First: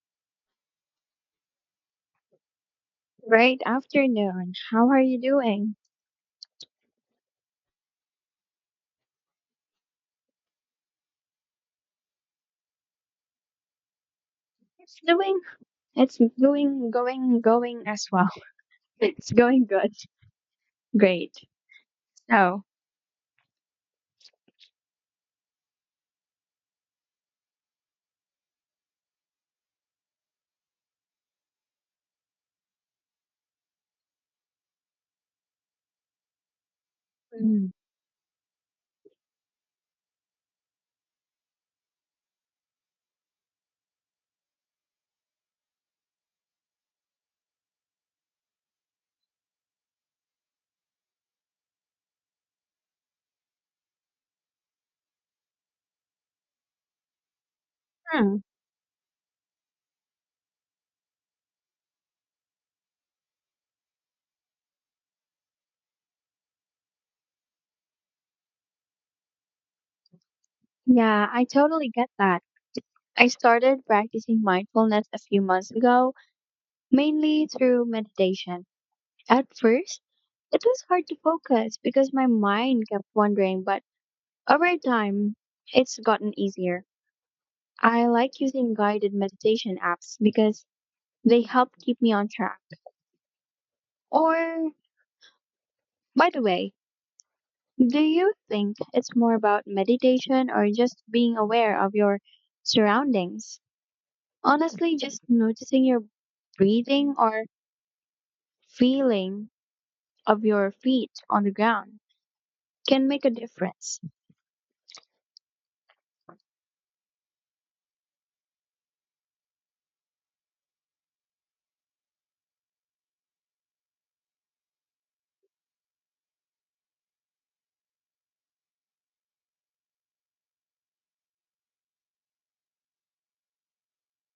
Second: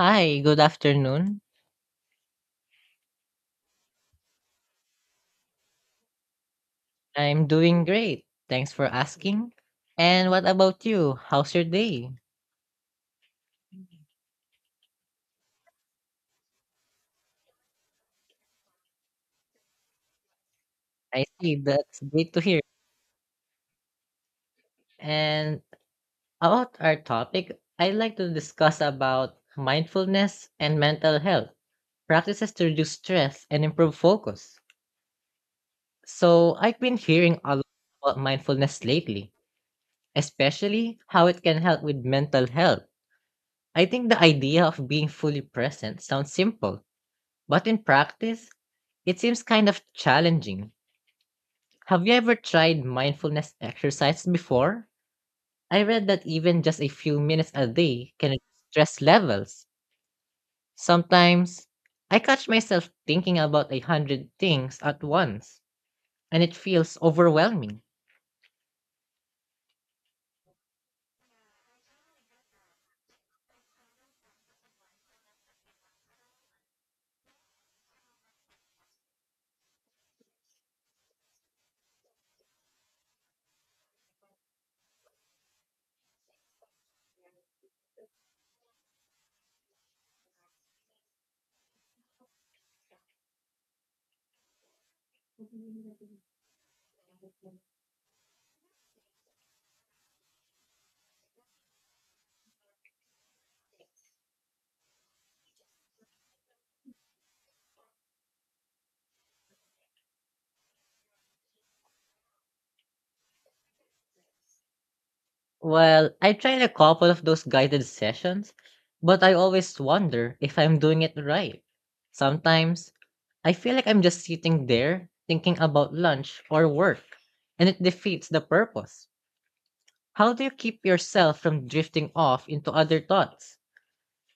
Hi, good afternoon. Great afternoon. How are you doing? I'm doing great. Thanks for asking. And what about you? How's your day? It's doing, it's going as well. It's going good. I Great. see, that's great to hear. So, And about our topic, I'd like to discuss about mindfulness and mental health, practices to reduce stress and improve focus. So, I've been hearing a lot mm, about mindfulness lately, especially how it can help with mental health. I think the idea of being fully present sounds simple, but in practice, it seems kind of challenging. Have you ever tried mindfulness exercise before? I read that even just a few minutes a day can hmm, reduce stress levels. Sometimes I catch myself thinking about a hundred things at once, and it feels overwhelming. yeah, I totally get that. I started practicing mindfulness a few months ago, mainly through meditation. At first, it was hard to focus because my mind kept wandering, but over time, it's gotten easier. I like using guided meditation apps because they help keep me on track. Or by the way, do you think it's more about meditation or just being aware of your surroundings? Honestly, just noticing your breathing or feeling of your feet on the ground can make a difference. Well, I tried a couple of those guided sessions, but I always wonder if I'm doing it right. Sometimes I feel like I'm just sitting there thinking about lunch or work, and it defeats the purpose. How do you keep yourself from drifting off into other thoughts?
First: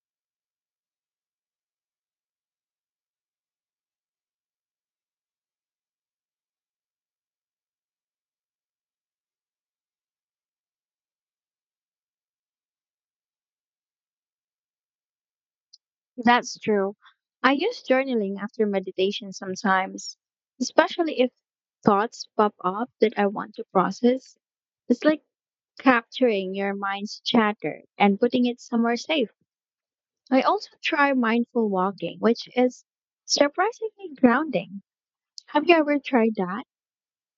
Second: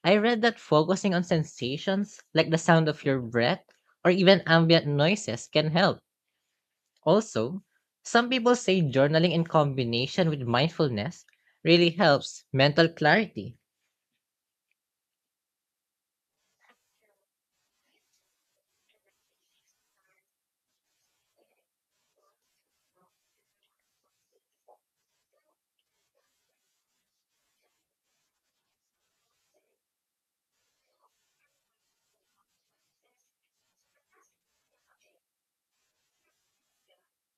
I read that focusing on sensations like the sound of your breath or even ambient noises can help. Also, some people say journaling in combination with mindfulness really helps mental clarity. That's true. I use journaling after meditation sometimes, especially if thoughts pop up that I want to process. It's like capturing your mind's chatter and putting it somewhere safe. I also try mindful walking, which is surprisingly grounding. Have you ever tried that?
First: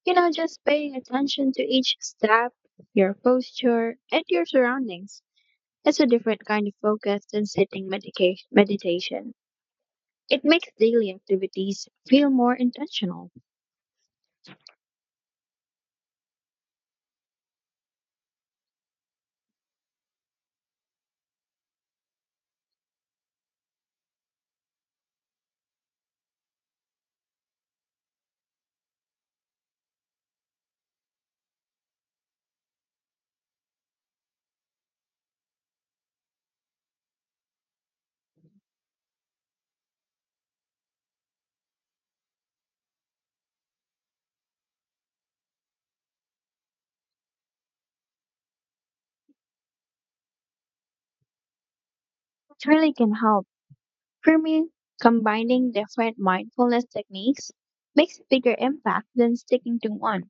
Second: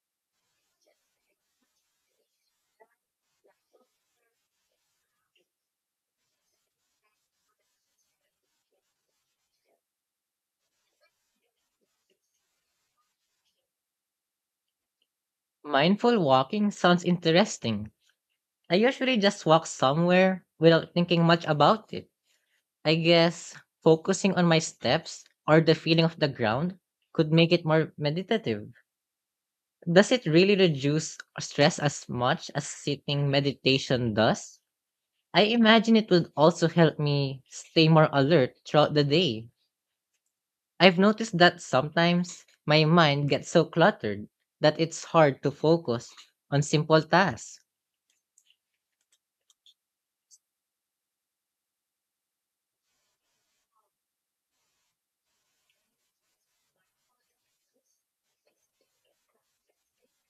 You know, just paying attention to each step, your posture, and your surroundings. It's a different kind of focus than sitting meditation. It makes daily activities feel more intentional. Mindful walking sounds interesting. I usually just walk somewhere without thinking much about it. I guess focusing on my steps or the feeling of the ground could make it more meditative. Does it really reduce stress as much as sitting meditation does? I imagine it would also help me stay more alert throughout the day. I've noticed that sometimes my mind gets so cluttered that it's hard to focus on simple tasks. It really can help. For me, combining different mindfulness techniques makes a bigger impact than sticking to one.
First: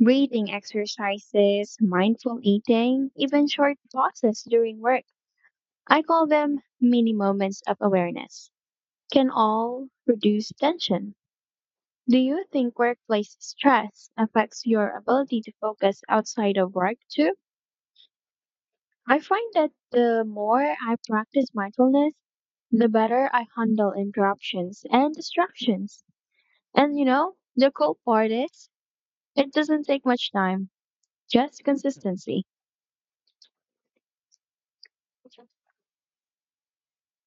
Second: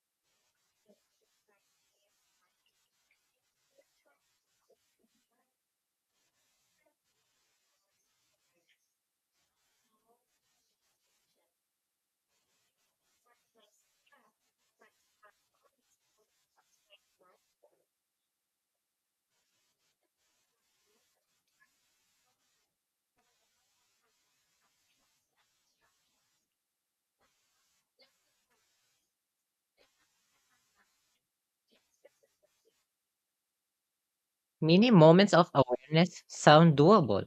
Breathing exercises, mindful eating, even short pauses during work. I call them mini moments of awareness. Can all reduce tension. Do you think workplace stress affects your ability to focus outside of work too? I find that the more I practice mindfulness, the better I handle interruptions and distractions. And you know, the cool part is, it doesn't take much time, just consistency. Many moments of awareness sound doable.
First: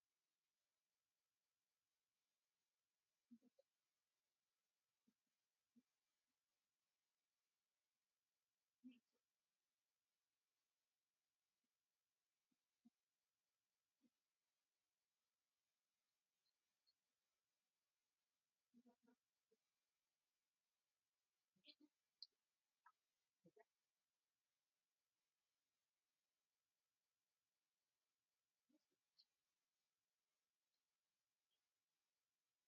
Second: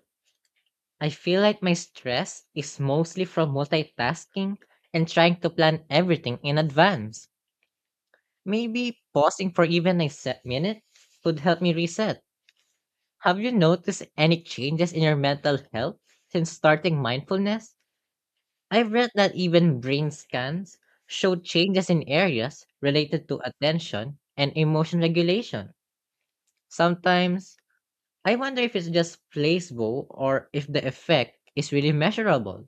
I feel like my stress is mostly from multitasking and trying to plan everything in advance. Maybe pausing for even a set minute could help me reset. Have you noticed any changes in your mental health since starting mindfulness? I've read that even brain scans show changes in areas related to attention and emotion regulation. Sometimes I wonder if it's just placebo or if the effect is really measurable.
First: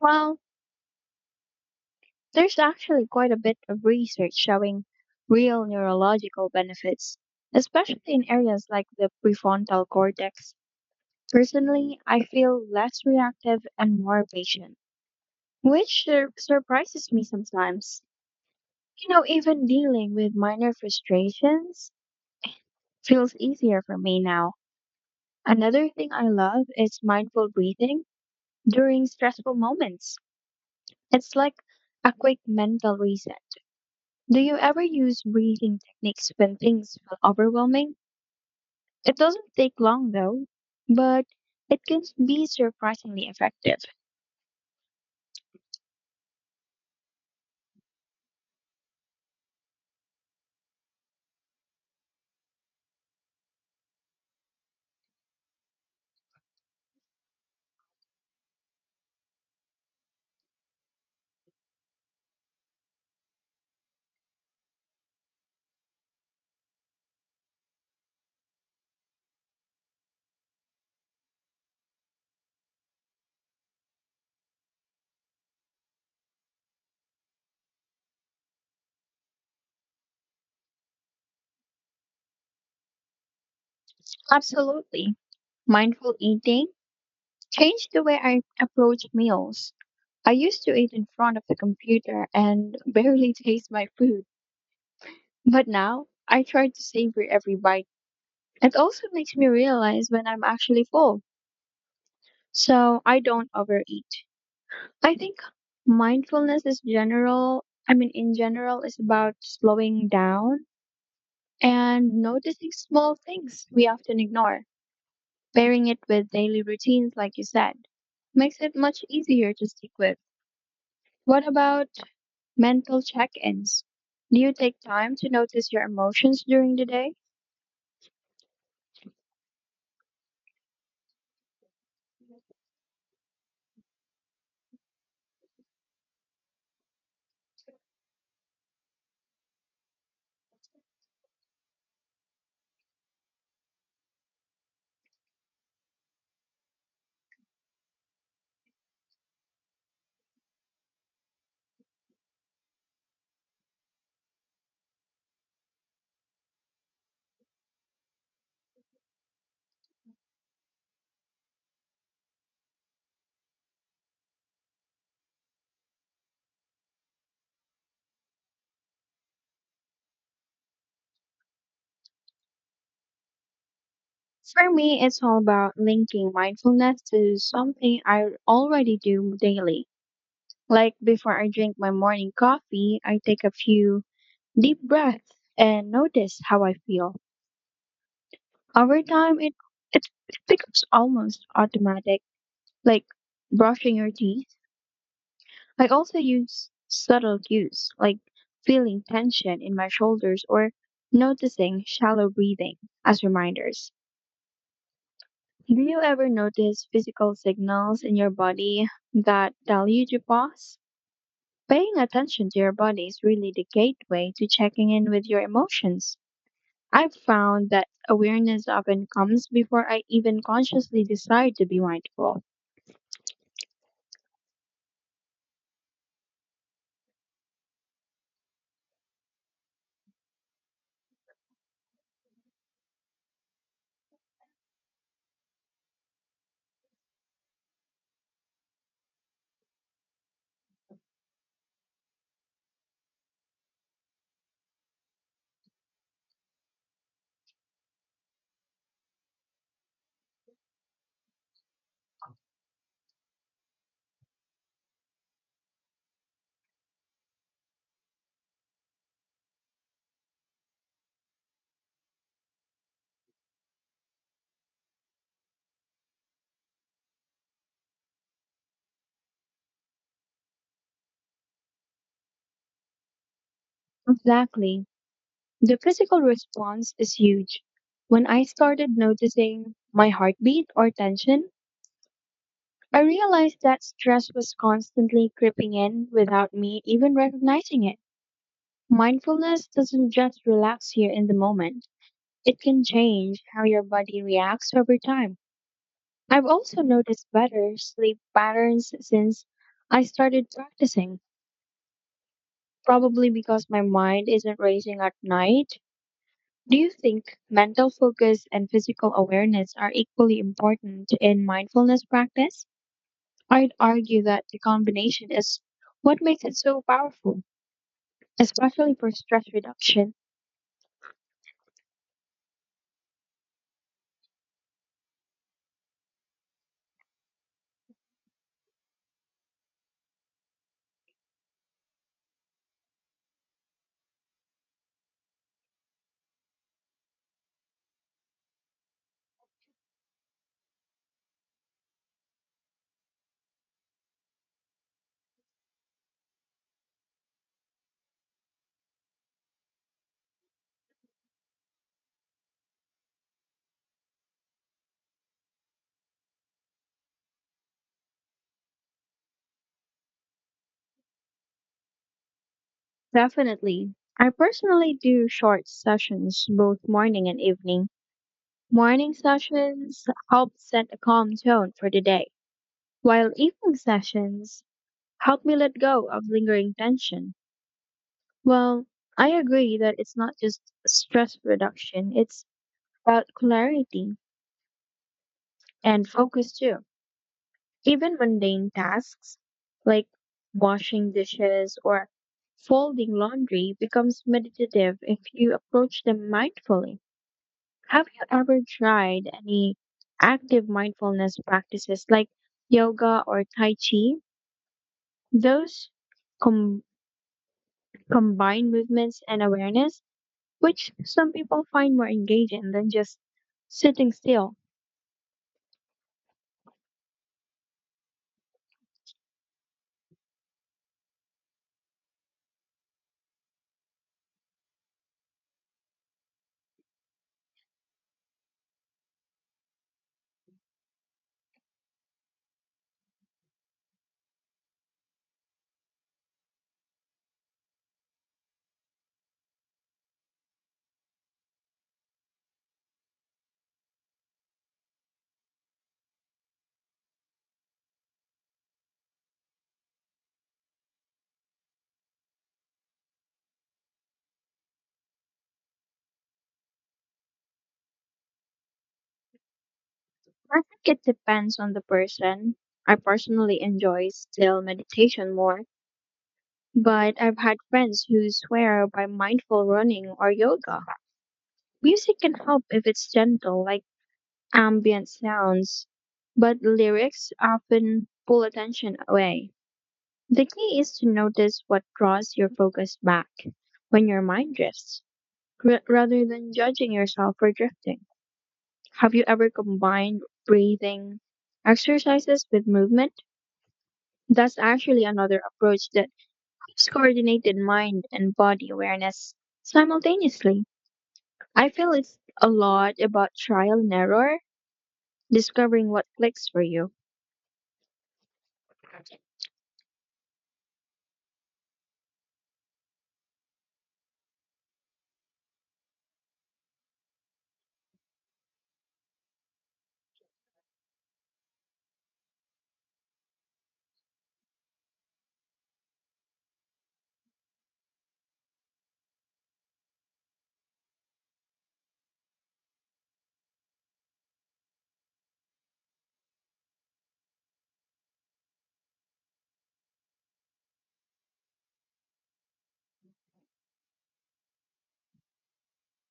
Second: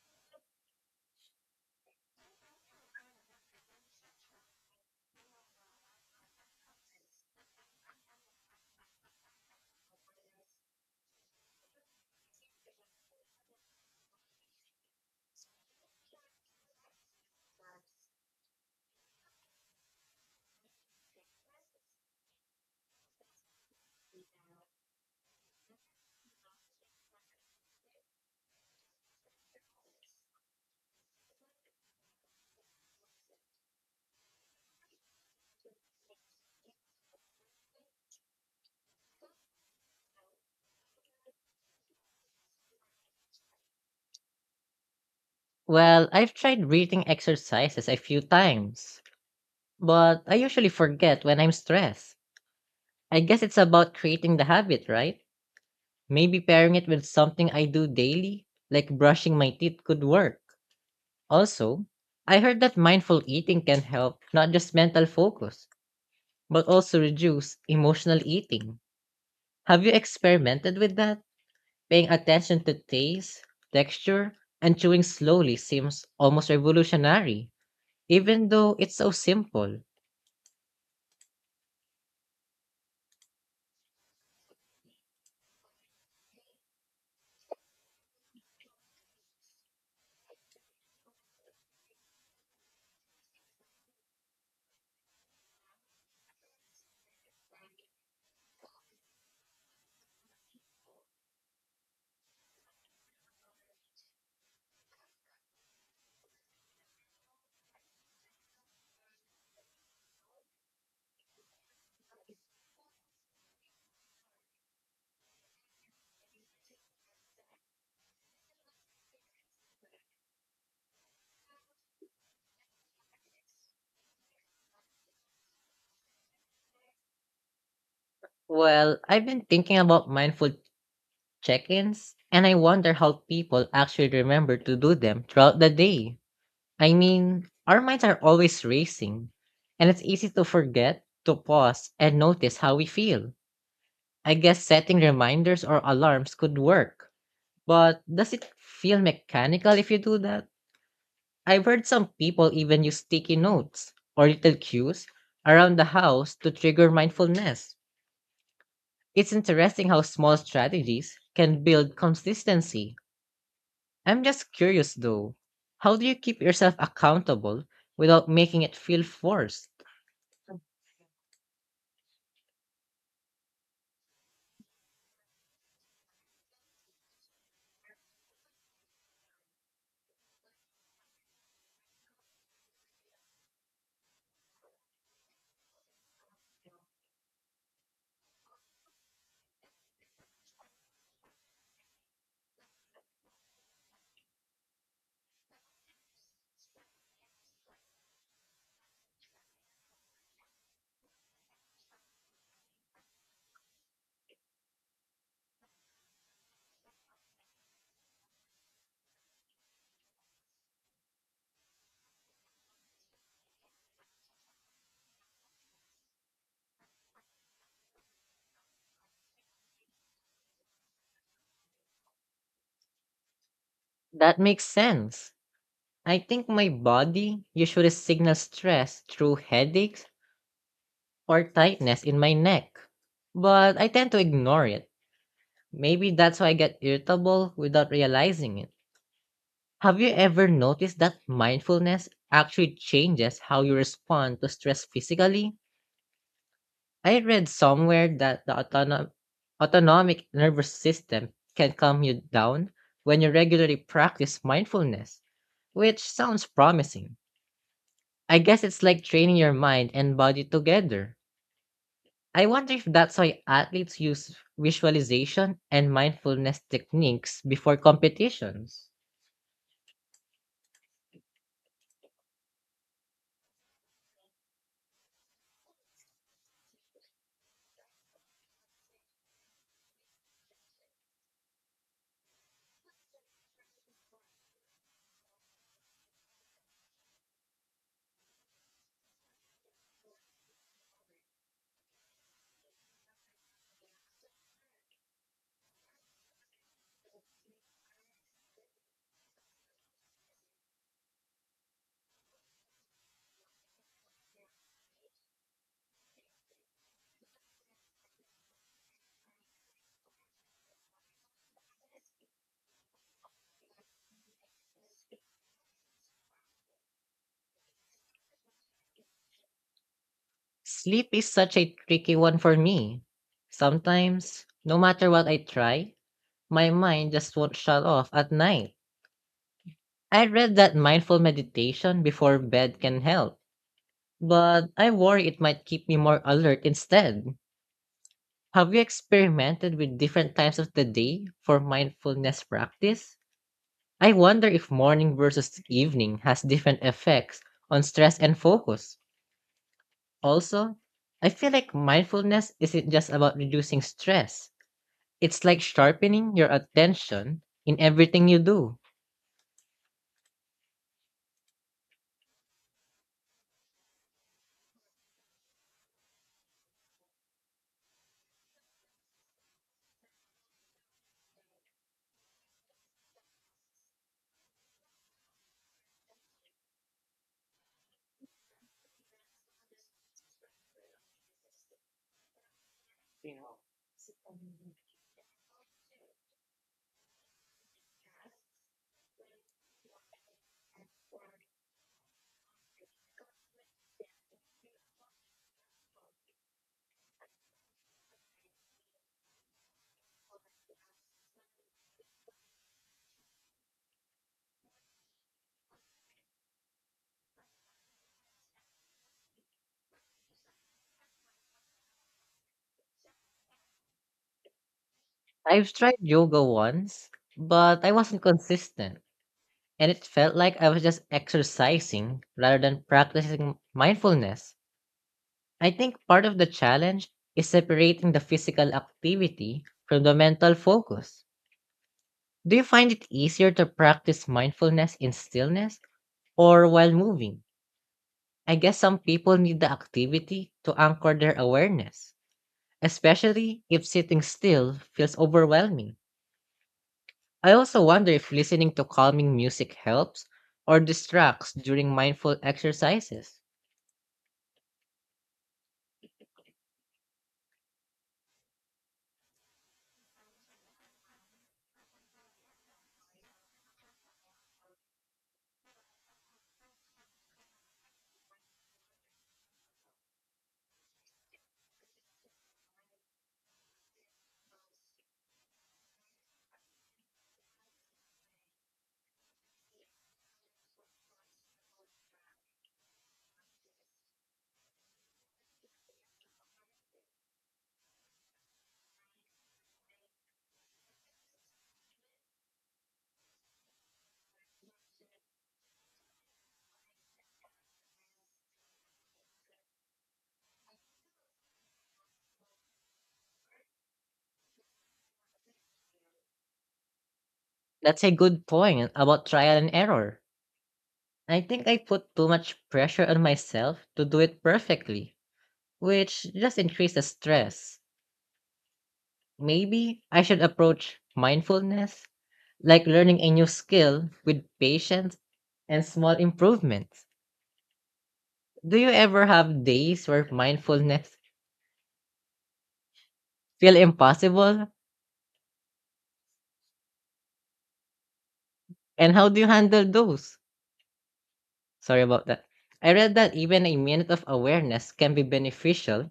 Well, there's actually quite a bit of research showing real neurological benefits, especially in areas like the prefrontal cortex. Personally, I feel less reactive and more patient, which surprises me sometimes. You know, even dealing with minor frustrations feels easier for me now. Another thing I love is mindful breathing during stressful moments. It's like a quick mental reset. Do you ever use breathing techniques when things feel overwhelming? It doesn't take long though, but it can be surprisingly effective. Well, I've tried breathing exercises a few times, but I usually forget when I'm stressed. I guess it's about creating the habit, right? Maybe pairing it with something I do daily, like brushing my teeth, could work. Also, I heard that mindful eating can help not just mental focus, but also reduce emotional eating. Have you experimented with that? Paying attention to taste, texture, and chewing slowly seems almost revolutionary, even though it's so simple. Absolutely. Mindful eating changed the way I approach meals. I used to eat in front of the computer and barely taste my food, but now I try to savor every bite. It also makes me realize when I'm actually full, so I don't overeat. I think mindfulness is general, I mean, in general, is about slowing down and noticing small things we often ignore. Pairing it with daily routines, like you said, makes it much easier to stick with. What about mental check ins? Do you take time to notice your emotions during the day? Well, I've been thinking about mindful check ins, and I wonder how people actually remember to do them throughout the day. I mean, our minds are always racing, and it's easy to forget to pause and notice how we feel. I guess setting reminders or alarms could work, but does it feel mechanical if you do that? I've heard some people even use sticky notes or little cues around the house to trigger mindfulness. It's interesting how small strategies can build consistency. I'm just curious though, how do you keep yourself accountable without making it feel forced? For me, it's all about linking mindfulness to something I already do daily. Like before I drink my morning coffee, I take a few deep breath and notice how I feel. Over time, it becomes almost automatic, like brushing your teeth. I also use subtle cues, like feeling tension in my shoulders or noticing shallow breathing as reminders. Do you ever notice physical signals in your body that tell you to pause? Paying attention to your body is really the gateway to checking in with your emotions. I've found that awareness often comes before I even consciously decide to be mindful. That makes sense. I think my body usually signals stress through headaches or tightness in my neck, but I tend to ignore it. Maybe that's why I get irritable without realizing it. Have you ever noticed that mindfulness actually changes how you respond to stress physically? I read somewhere that the autonomic nervous system can calm you down when you regularly practice mindfulness, which sounds promising. I guess it's like training your mind and body together. I wonder if that's why athletes use visualization and mindfulness techniques before competitions. Exactly. The physical response is huge. When I started noticing my heartbeat or tension, I realized that stress was constantly creeping in without me even recognizing it. Mindfulness doesn't just relax you in the moment, it can change how your body reacts over time. I've also noticed better sleep patterns since I started practicing. Probably because my mind isn't racing at night. Do you think mental focus and physical awareness are equally important in mindfulness practice? I'd argue that the combination is what makes it so powerful, especially for stress reduction. Sleep is such a tricky one for me. Sometimes, no matter what I try, my mind just won't shut off at night. I read that mindful meditation before bed can help, but I worry it might keep me more alert instead. Have you experimented with different times of the day for mindfulness practice? I wonder if morning versus evening has different effects on stress and focus. Also, I feel like mindfulness isn't just about reducing stress, it's like sharpening your attention in everything you do. Definitely. I personally do short sessions both morning and evening. Morning sessions help set a calm tone for the day, while evening sessions help me let go of lingering tension. Well, I agree that it's not just stress reduction, it's about clarity and focus too. Even mundane tasks like washing dishes or folding laundry becomes meditative if you approach them mindfully. Have you ever tried any active mindfulness practices like yoga or tai chi? Those com- combine movements and awareness which some people find more engaging than just sitting still. I've tried yoga once, but I wasn't consistent, and it felt like I was just exercising rather than practicing mindfulness. I think part of the challenge is separating the physical activity from the mental focus. Do you find it easier to practice mindfulness in stillness or while moving? I guess some people need the activity to anchor their awareness, especially if sitting still feels overwhelming. I also wonder if listening to calming music helps or distracts during mindful exercises. I think it depends on the person. I personally enjoy still meditation more, but I've had friends who swear by mindful running or yoga. Music can help if it's gentle, like ambient sounds, but lyrics often pull attention away. The key is to notice what draws your focus back when your mind drifts, rather than judging yourself for drifting. Have you ever combined breathing exercises with movement? That's actually another approach that keeps coordinated mind and body awareness simultaneously. I feel it's a lot about trial and error, discovering what clicks for you. That's a good point about trial and error. I think I put too much pressure on myself to do it perfectly, which just increases stress. Maybe I should approach mindfulness like learning a new skill with patience and small improvements. Do you ever have days where mindfulness feel impossible? And how do you handle those? Sorry about that. I read that even a minute of awareness can be beneficial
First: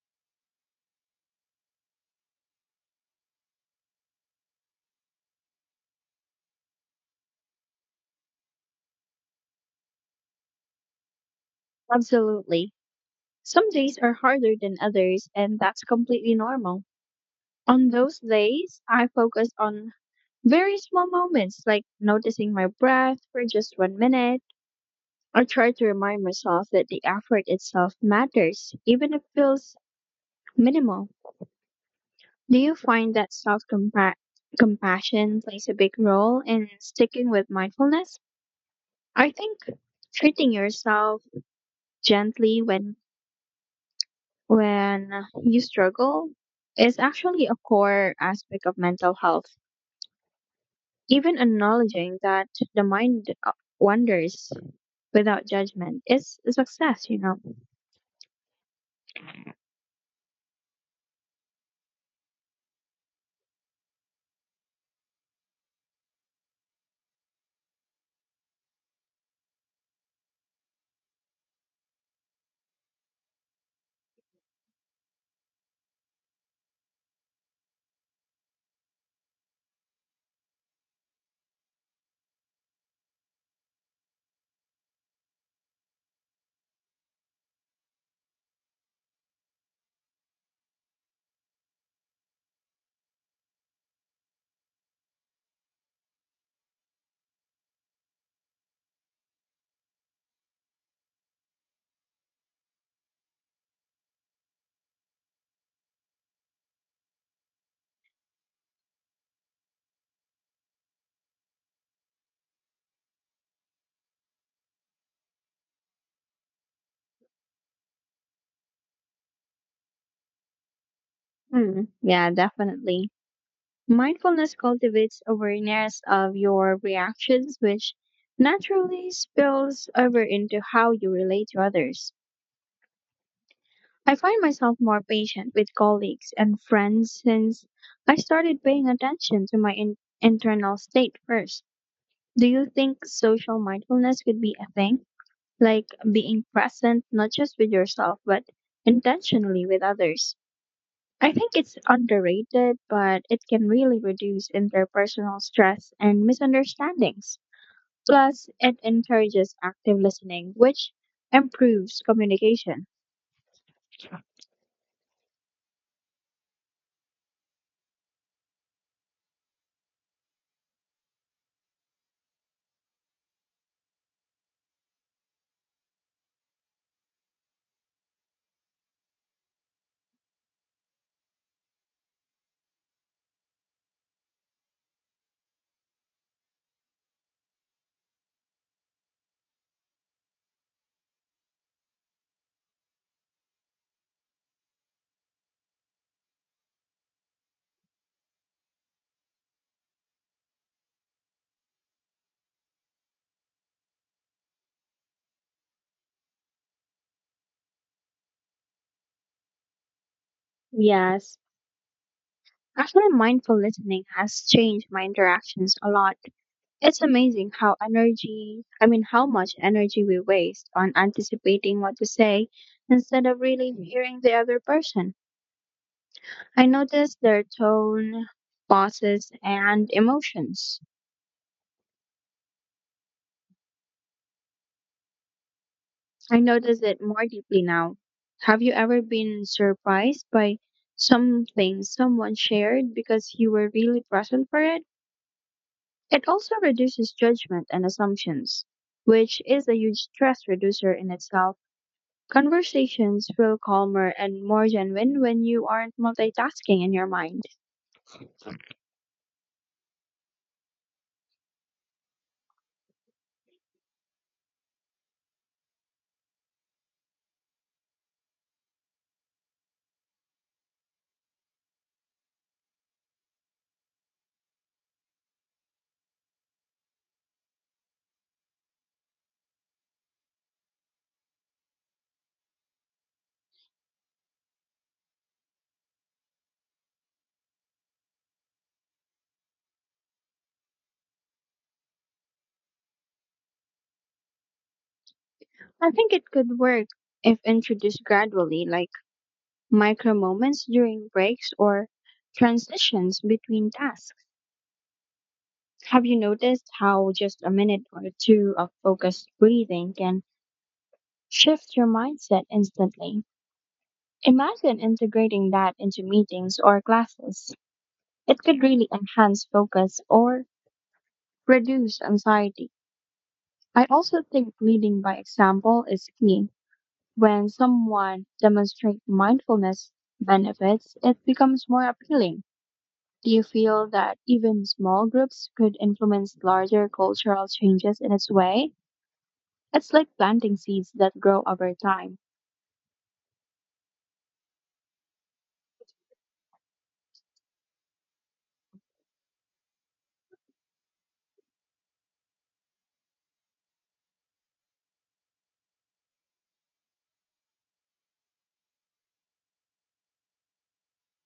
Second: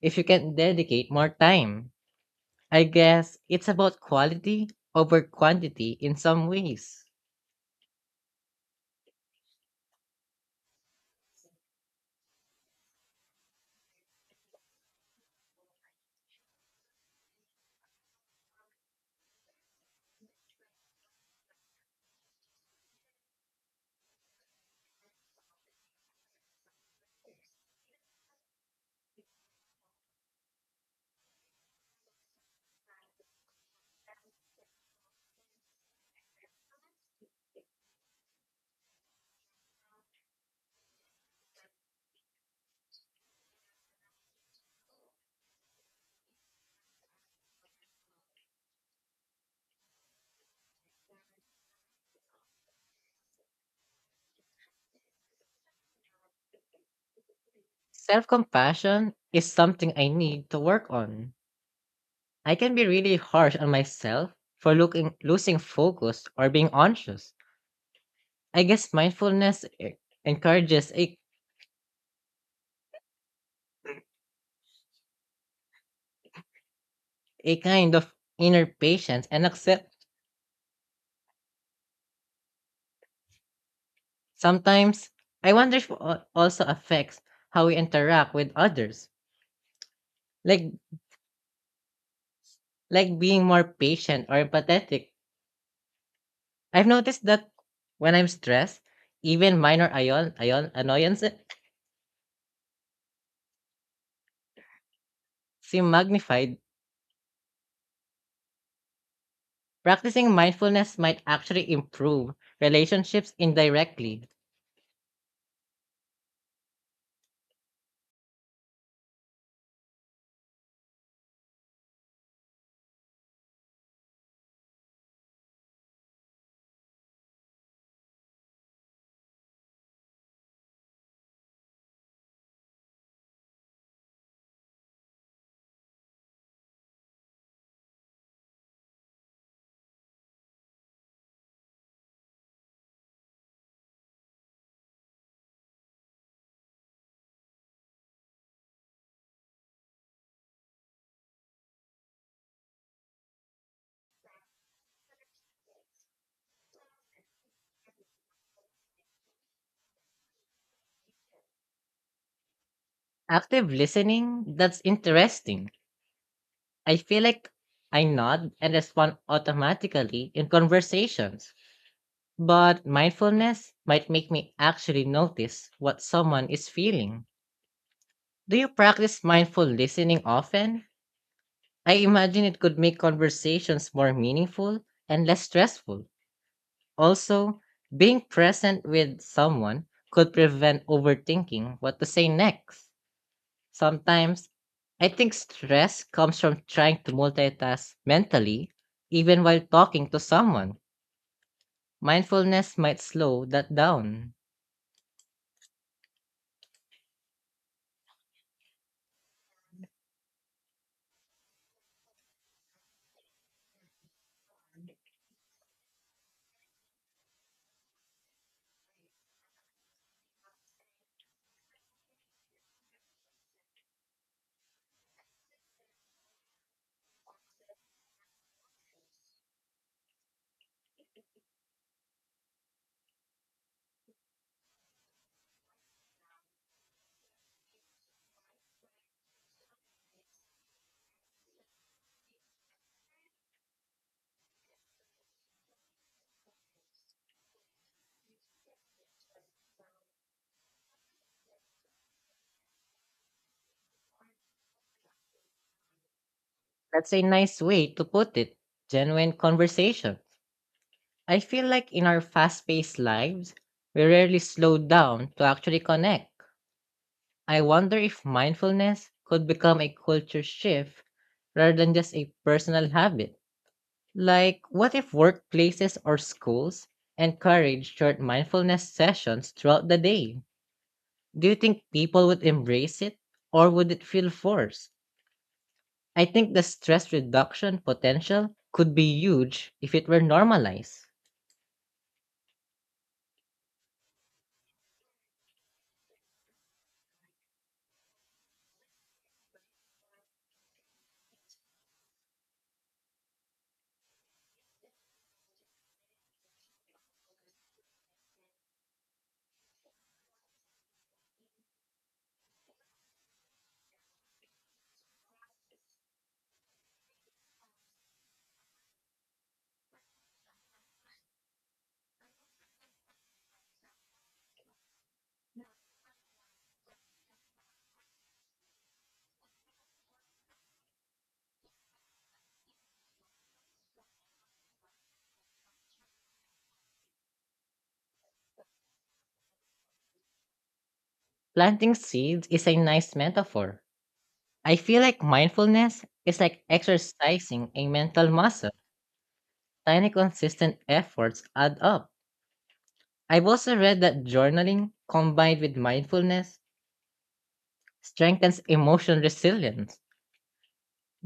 if you can dedicate more time. I guess it's about quality over quantity in some ways. Absolutely. Some days are harder than others, and that's completely normal. On those days, I focus on very small moments like noticing my breath for just 1 minute. I try to remind myself that the effort itself matters, even if it feels minimal. Do you find that self compassion plays a big role in sticking with mindfulness? I think treating yourself gently when you struggle is actually a core aspect of mental health. Even acknowledging that the mind wanders without judgment is a success, you know. Self compassion is something I need to work on. I can be really harsh on myself for looking, losing focus or being anxious. I guess mindfulness encourages a kind of inner patience and accept. Sometimes I wonder if it also affects how we interact with others, like being more patient or empathetic. I've noticed that when I'm stressed, even minor ion annoyances seem magnified. Practicing mindfulness might actually improve relationships indirectly. Hmm. Yeah, definitely. Mindfulness cultivates awareness of your reactions, which naturally spills over into how you relate to others. I find myself more patient with colleagues and friends since I started paying attention to my internal state first. Do you think social mindfulness could be a thing? Like being present not just with yourself, but intentionally with others? I think it's underrated, but it can really reduce interpersonal stress and misunderstandings. Plus, it encourages active listening, which improves communication. Active listening? That's interesting. I feel like I nod and respond automatically in conversations, but mindfulness might make me actually notice what someone is feeling. Do you practice mindful listening often? I imagine it could make conversations more meaningful and less stressful. Also, being present with someone could prevent overthinking what to say next. Sometimes I think stress comes from trying to multitask mentally, even while talking to someone. Mindfulness might slow that down. Yes, actually, mindful listening has changed my interactions a lot. It's amazing how much energy we waste on anticipating what to say instead of really hearing the other person. I notice their tone, pauses, and emotions. I notice it more deeply now. Have you ever been surprised by something someone shared because you were really present for it? It also reduces judgment and assumptions, which is a huge stress reducer in itself. Conversations feel calmer and more genuine when you aren't multitasking in your That's a mind. nice way to put it. Genuine conversation. I feel like in our fast paced lives, we rarely slow down to actually connect. I wonder if mindfulness could become a culture shift rather than just a personal habit. Like, what if workplaces or schools encourage short mindfulness sessions throughout the day? Do you think people would embrace it or would it feel forced? I think the stress reduction potential could be huge if it were normalized. I think it could work if introduced gradually, like micro moments during breaks or transitions between tasks. Have you noticed how just a minute or two of focused breathing can shift your mindset instantly? Imagine integrating that into meetings or classes. It could really enhance focus or reduce anxiety. I also think leading by example is key. When someone demonstrates mindfulness benefits, it becomes more appealing. Do you feel that even small groups could influence larger cultural changes in its way? It's like planting seeds that grow over Planting time. seeds is a nice metaphor. I feel like mindfulness is like exercising a mental muscle. Tiny consistent efforts add up. I've also read that journaling combined with mindfulness strengthens emotional resilience.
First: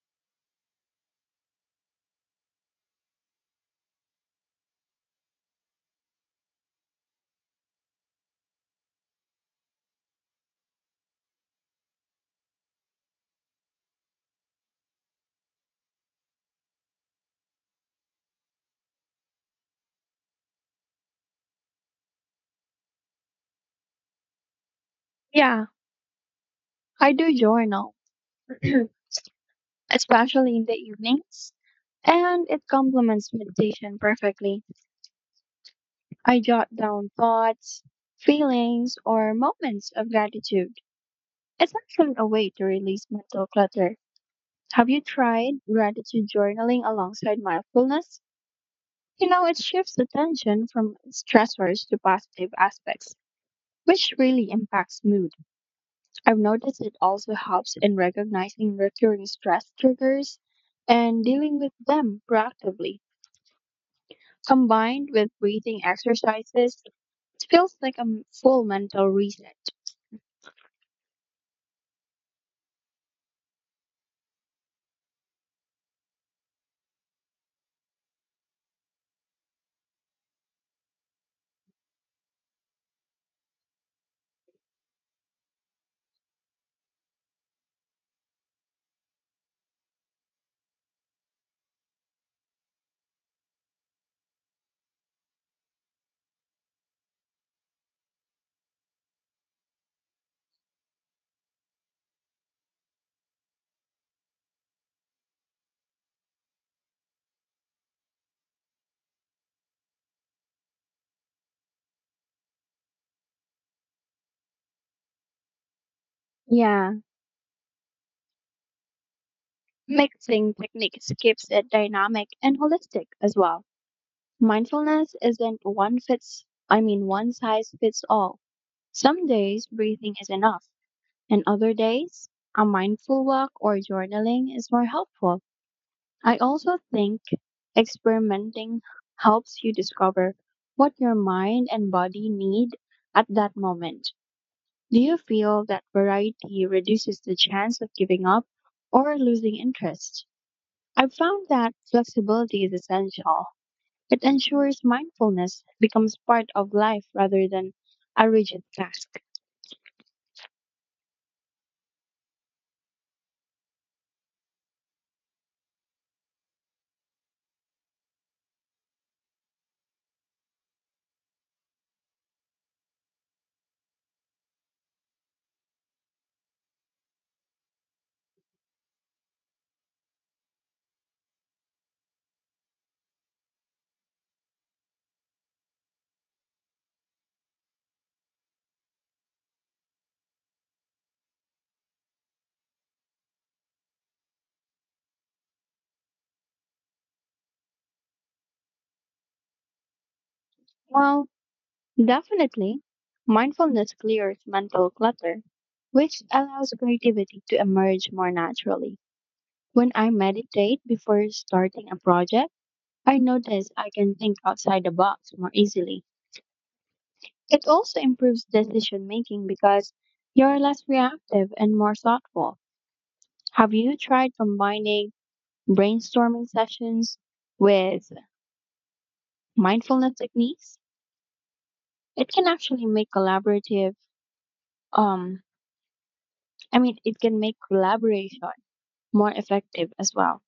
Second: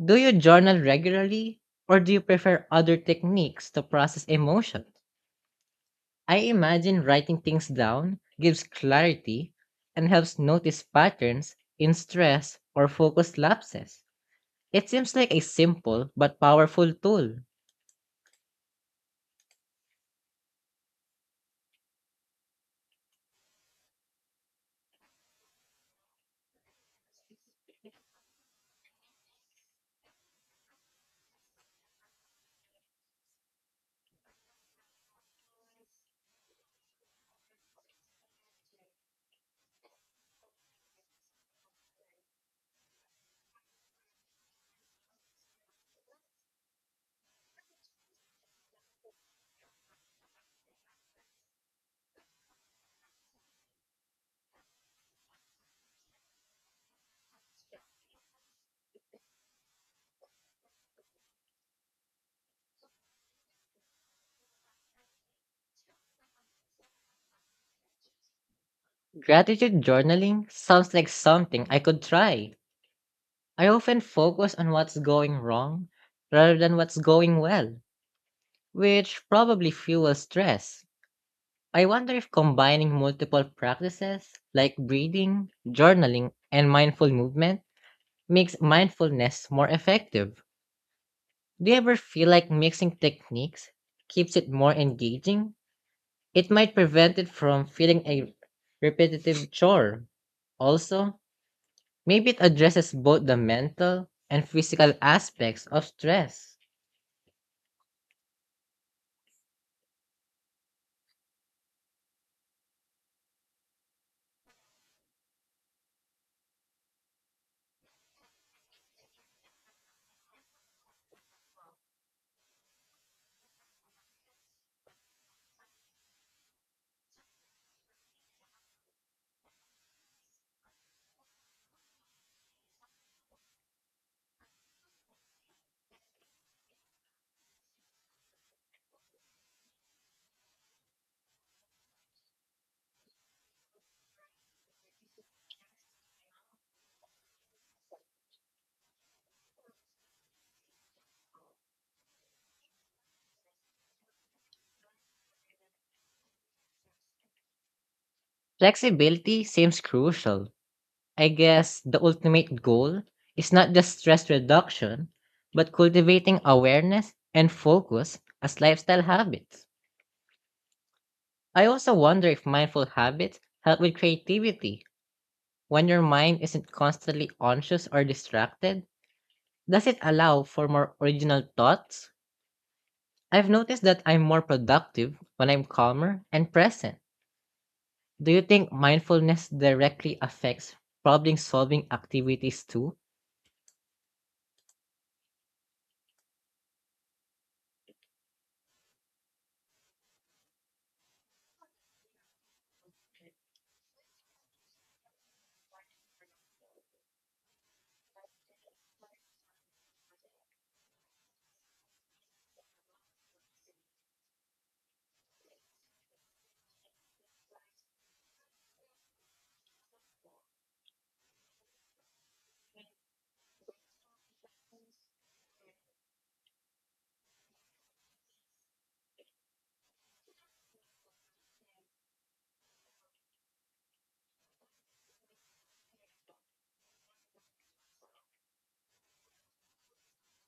Do you journal regularly or do you prefer other techniques to process emotion? I imagine writing things down gives clarity and helps notice patterns in stress or focus lapses. It seems like a simple but powerful tool. Yeah, I do journal, especially in the evenings, and it complements meditation perfectly. I jot down thoughts, feelings, or moments of gratitude. It's actually a way to release mental clutter. Have you tried gratitude journaling alongside mindfulness? You know, it shifts attention from stressors to positive aspects, which really impacts mood. I've noticed it also helps in recognizing recurring stress triggers and dealing with them proactively. Combined with breathing exercises, it feels like a full mental reset. Gratitude journaling sounds like something I could try. I often focus on what's going wrong rather than what's going well, which probably fuels stress. I wonder if combining multiple practices like breathing, journaling, and mindful movement makes mindfulness more effective. Do you ever feel like mixing techniques keeps it more engaging? It might prevent it from feeling a repetitive chore. Also, maybe it addresses both the mental and physical aspects of stress. Yeah, mixing techniques keeps it dynamic and holistic as well. Mindfulness isn't one size fits all. Some days breathing is enough, and other days, a mindful walk or journaling is more helpful. I also think experimenting helps you discover what your mind and body need at that moment. Do you feel that variety reduces the chance of giving up or losing interest? I've found that flexibility is essential. It ensures mindfulness becomes part of life rather than a rigid task. Flexibility seems crucial. I guess the ultimate goal is not just stress reduction, but cultivating awareness and focus as lifestyle habits. I also wonder if mindful habits help with creativity. When your mind isn't constantly anxious or distracted, does it allow for more original thoughts? I've noticed that I'm more productive when I'm calmer and present. Do you think mindfulness directly affects problem solving activities too? Well, definitely, mindfulness clears mental clutter, which allows creativity to emerge more naturally. When I meditate before starting a project, I notice I can think outside the box more easily. It also improves decision making because you're less reactive and more thoughtful. Have you tried combining brainstorming sessions with mindfulness techniques? It can actually make collaborative um I mean it can make collaboration more effective as well.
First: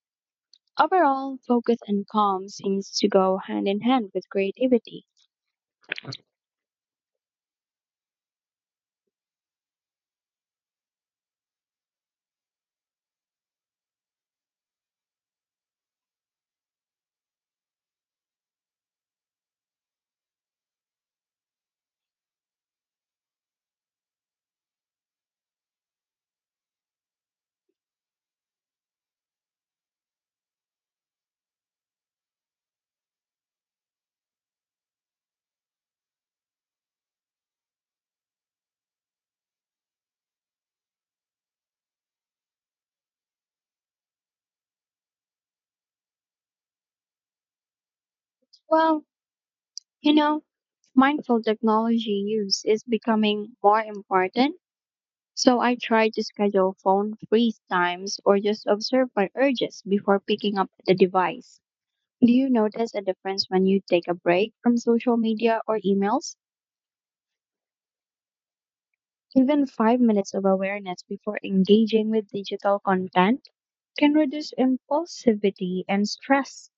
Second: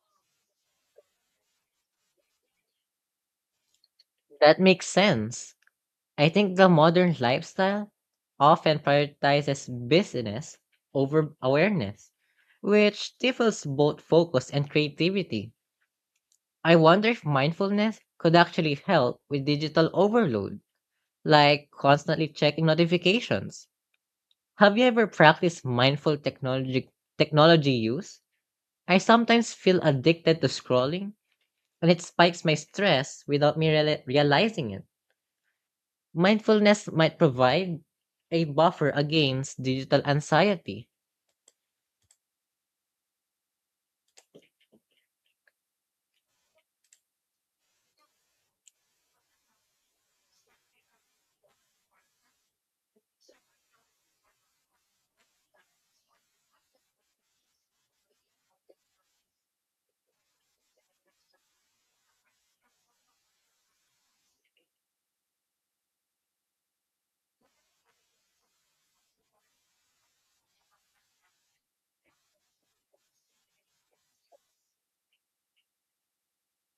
Overall, focus and calm seems to go hand in hand with That makes creativity. sense. I think the modern lifestyle often prioritizes business over awareness, which stifles both focus and creativity. I wonder if mindfulness could actually help with digital overload, like constantly checking notifications. Have you ever practiced mindful technology use? I sometimes feel addicted to scrolling, and it spikes my stress without me realizing it. Mindfulness might provide a buffer against digital anxiety. Well, you know, mindful technology use is becoming more important, so I try to schedule phone free times or just observe my urges before picking up the device. Do you notice a difference when you take a break from social media or emails? Even 5 minutes of awareness before engaging with digital content can reduce impulsivity and stress.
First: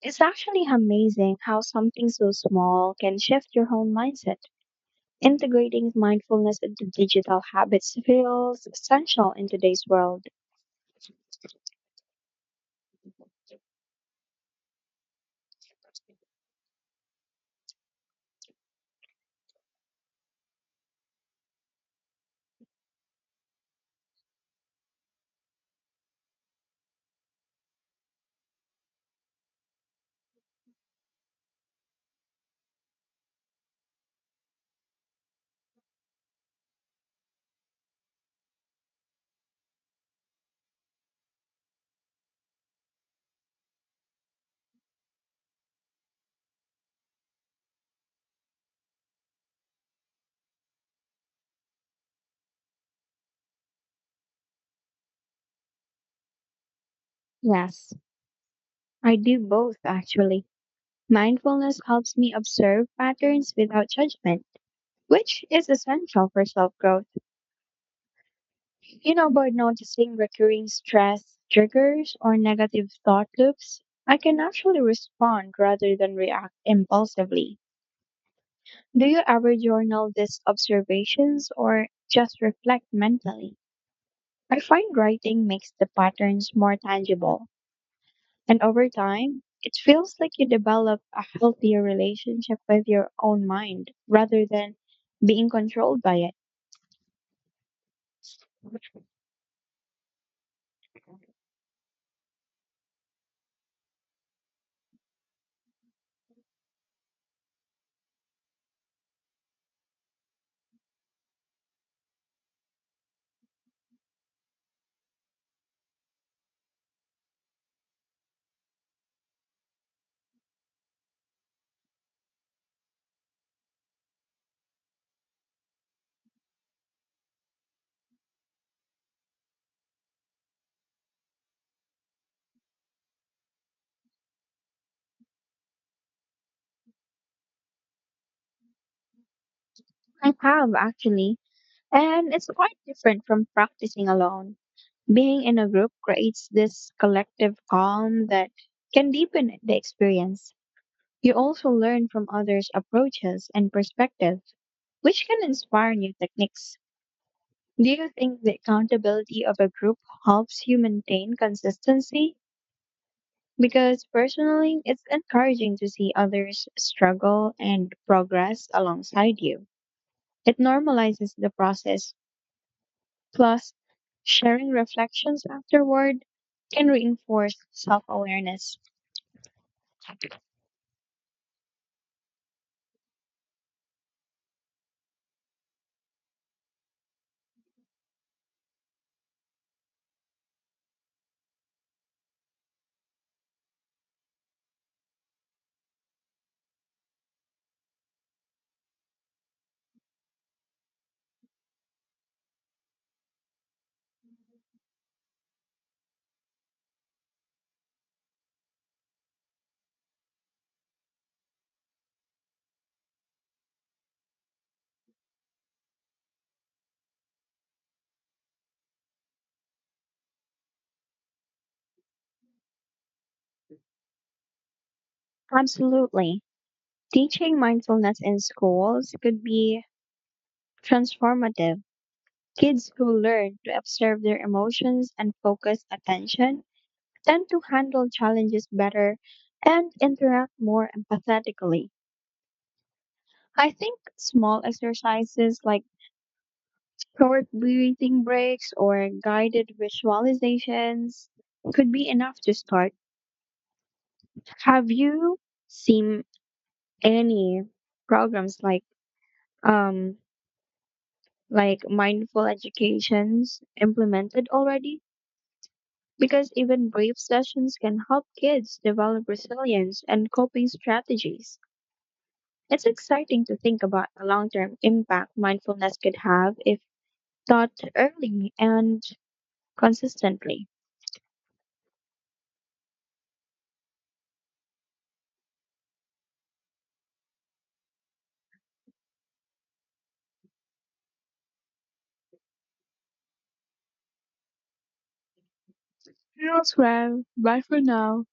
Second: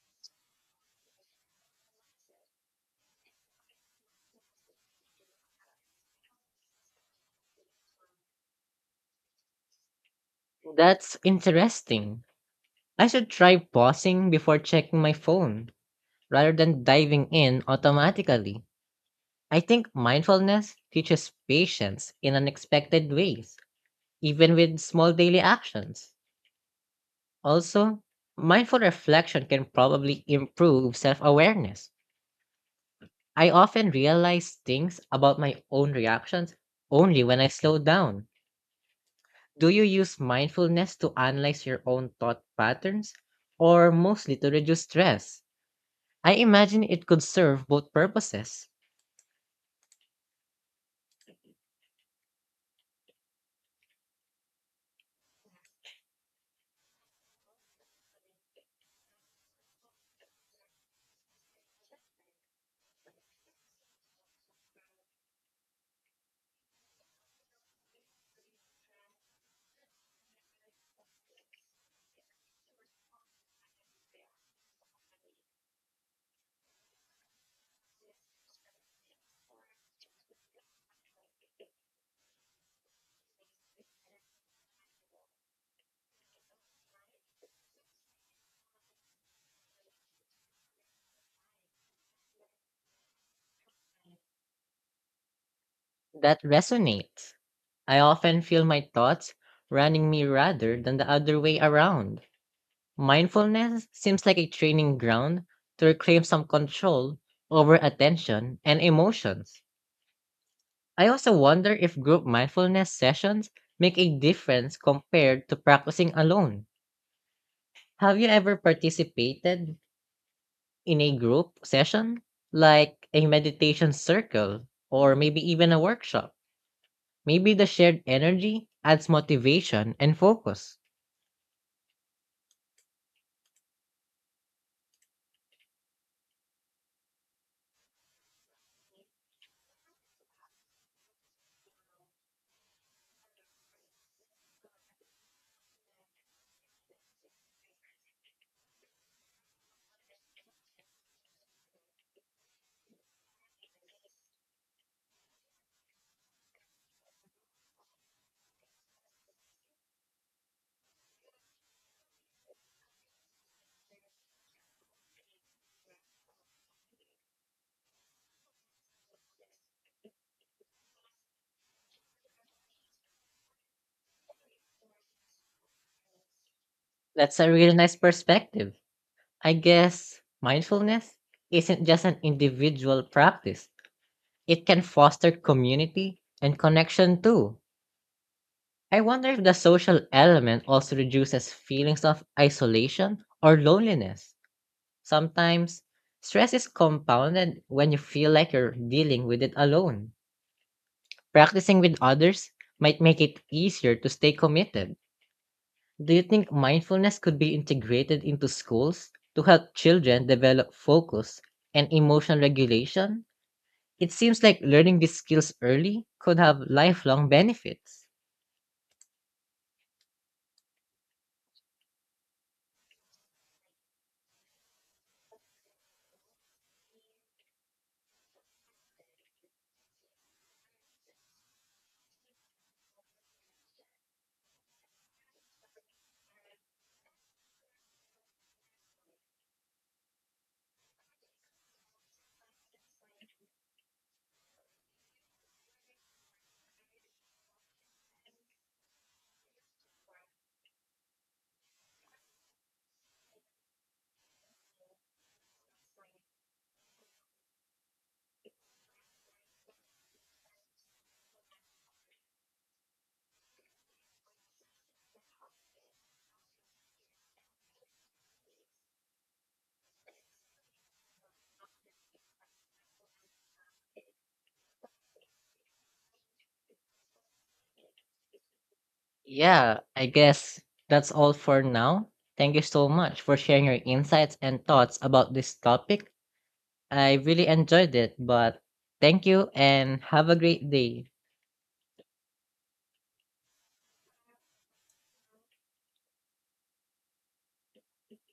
It's actually amazing how something so small can shift your whole mindset. Integrating mindfulness into digital habits feels essential in today's world. That's interesting. I should try pausing before checking my phone rather than diving in automatically. I think mindfulness teaches patience in unexpected ways, even with small daily actions. Also, mindful reflection can probably improve self awareness. I often realize things about my own reactions only when I slow down. Do you use mindfulness to analyze your own thought patterns or mostly to reduce stress? I imagine it could serve both purposes. Yes, I do both actually. Mindfulness helps me observe patterns without judgment, which is essential for self growth. You know, by noticing recurring stress triggers or negative thought loops, I can actually respond rather than react impulsively. Do you ever journal these observations or just reflect mentally? I find writing makes the patterns more tangible, and over time, it feels like you develop a healthier relationship with your own mind rather than being controlled by it. That resonates. I often feel my thoughts running me rather than the other way around. Mindfulness seems like a training ground to reclaim some control over attention and emotions. I also wonder if group mindfulness sessions make a difference compared to practicing alone. Have you ever participated in a group session, like a meditation circle, or maybe even a workshop. Maybe the shared energy adds motivation and focus. I have actually, and it's quite different from practicing alone. Being in a group creates this collective calm that can deepen the experience. You also learn from others' approaches and perspectives, which can inspire new techniques. Do you think the accountability of a group helps you maintain consistency? Because personally, it's encouraging to see others struggle and progress alongside you. It normalizes the process. Plus, sharing reflections afterward can That's a reinforce really nice self perspective. awareness. I guess mindfulness isn't just an individual practice, it can foster community and connection too. I wonder if the social element also reduces feelings of isolation or loneliness. Sometimes, stress is compounded when you feel like you're dealing with it alone. Practicing with others might make it easier to stay committed. Do you think mindfulness could be integrated into schools to help children develop focus and emotional regulation? It seems like learning these skills early could have lifelong benefits. Absolutely. Teaching mindfulness in schools could be transformative. Kids who learn to observe their emotions and focus attention tend to handle challenges better and interact more empathetically. I think small exercises like short breathing breaks or guided visualizations could be enough to start. Have you seen any programs um like mindful educations implemented already? Because even brief sessions can help kids develop resilience and coping strategies. It's exciting to think about the long term impact mindfulness could have if taught early and Yeah, I guess consistently. that's all for now. Thank you so much for sharing your insights and thoughts about this topic. I really enjoyed it, but thank you and have a great day. Elsewhere, bye for now.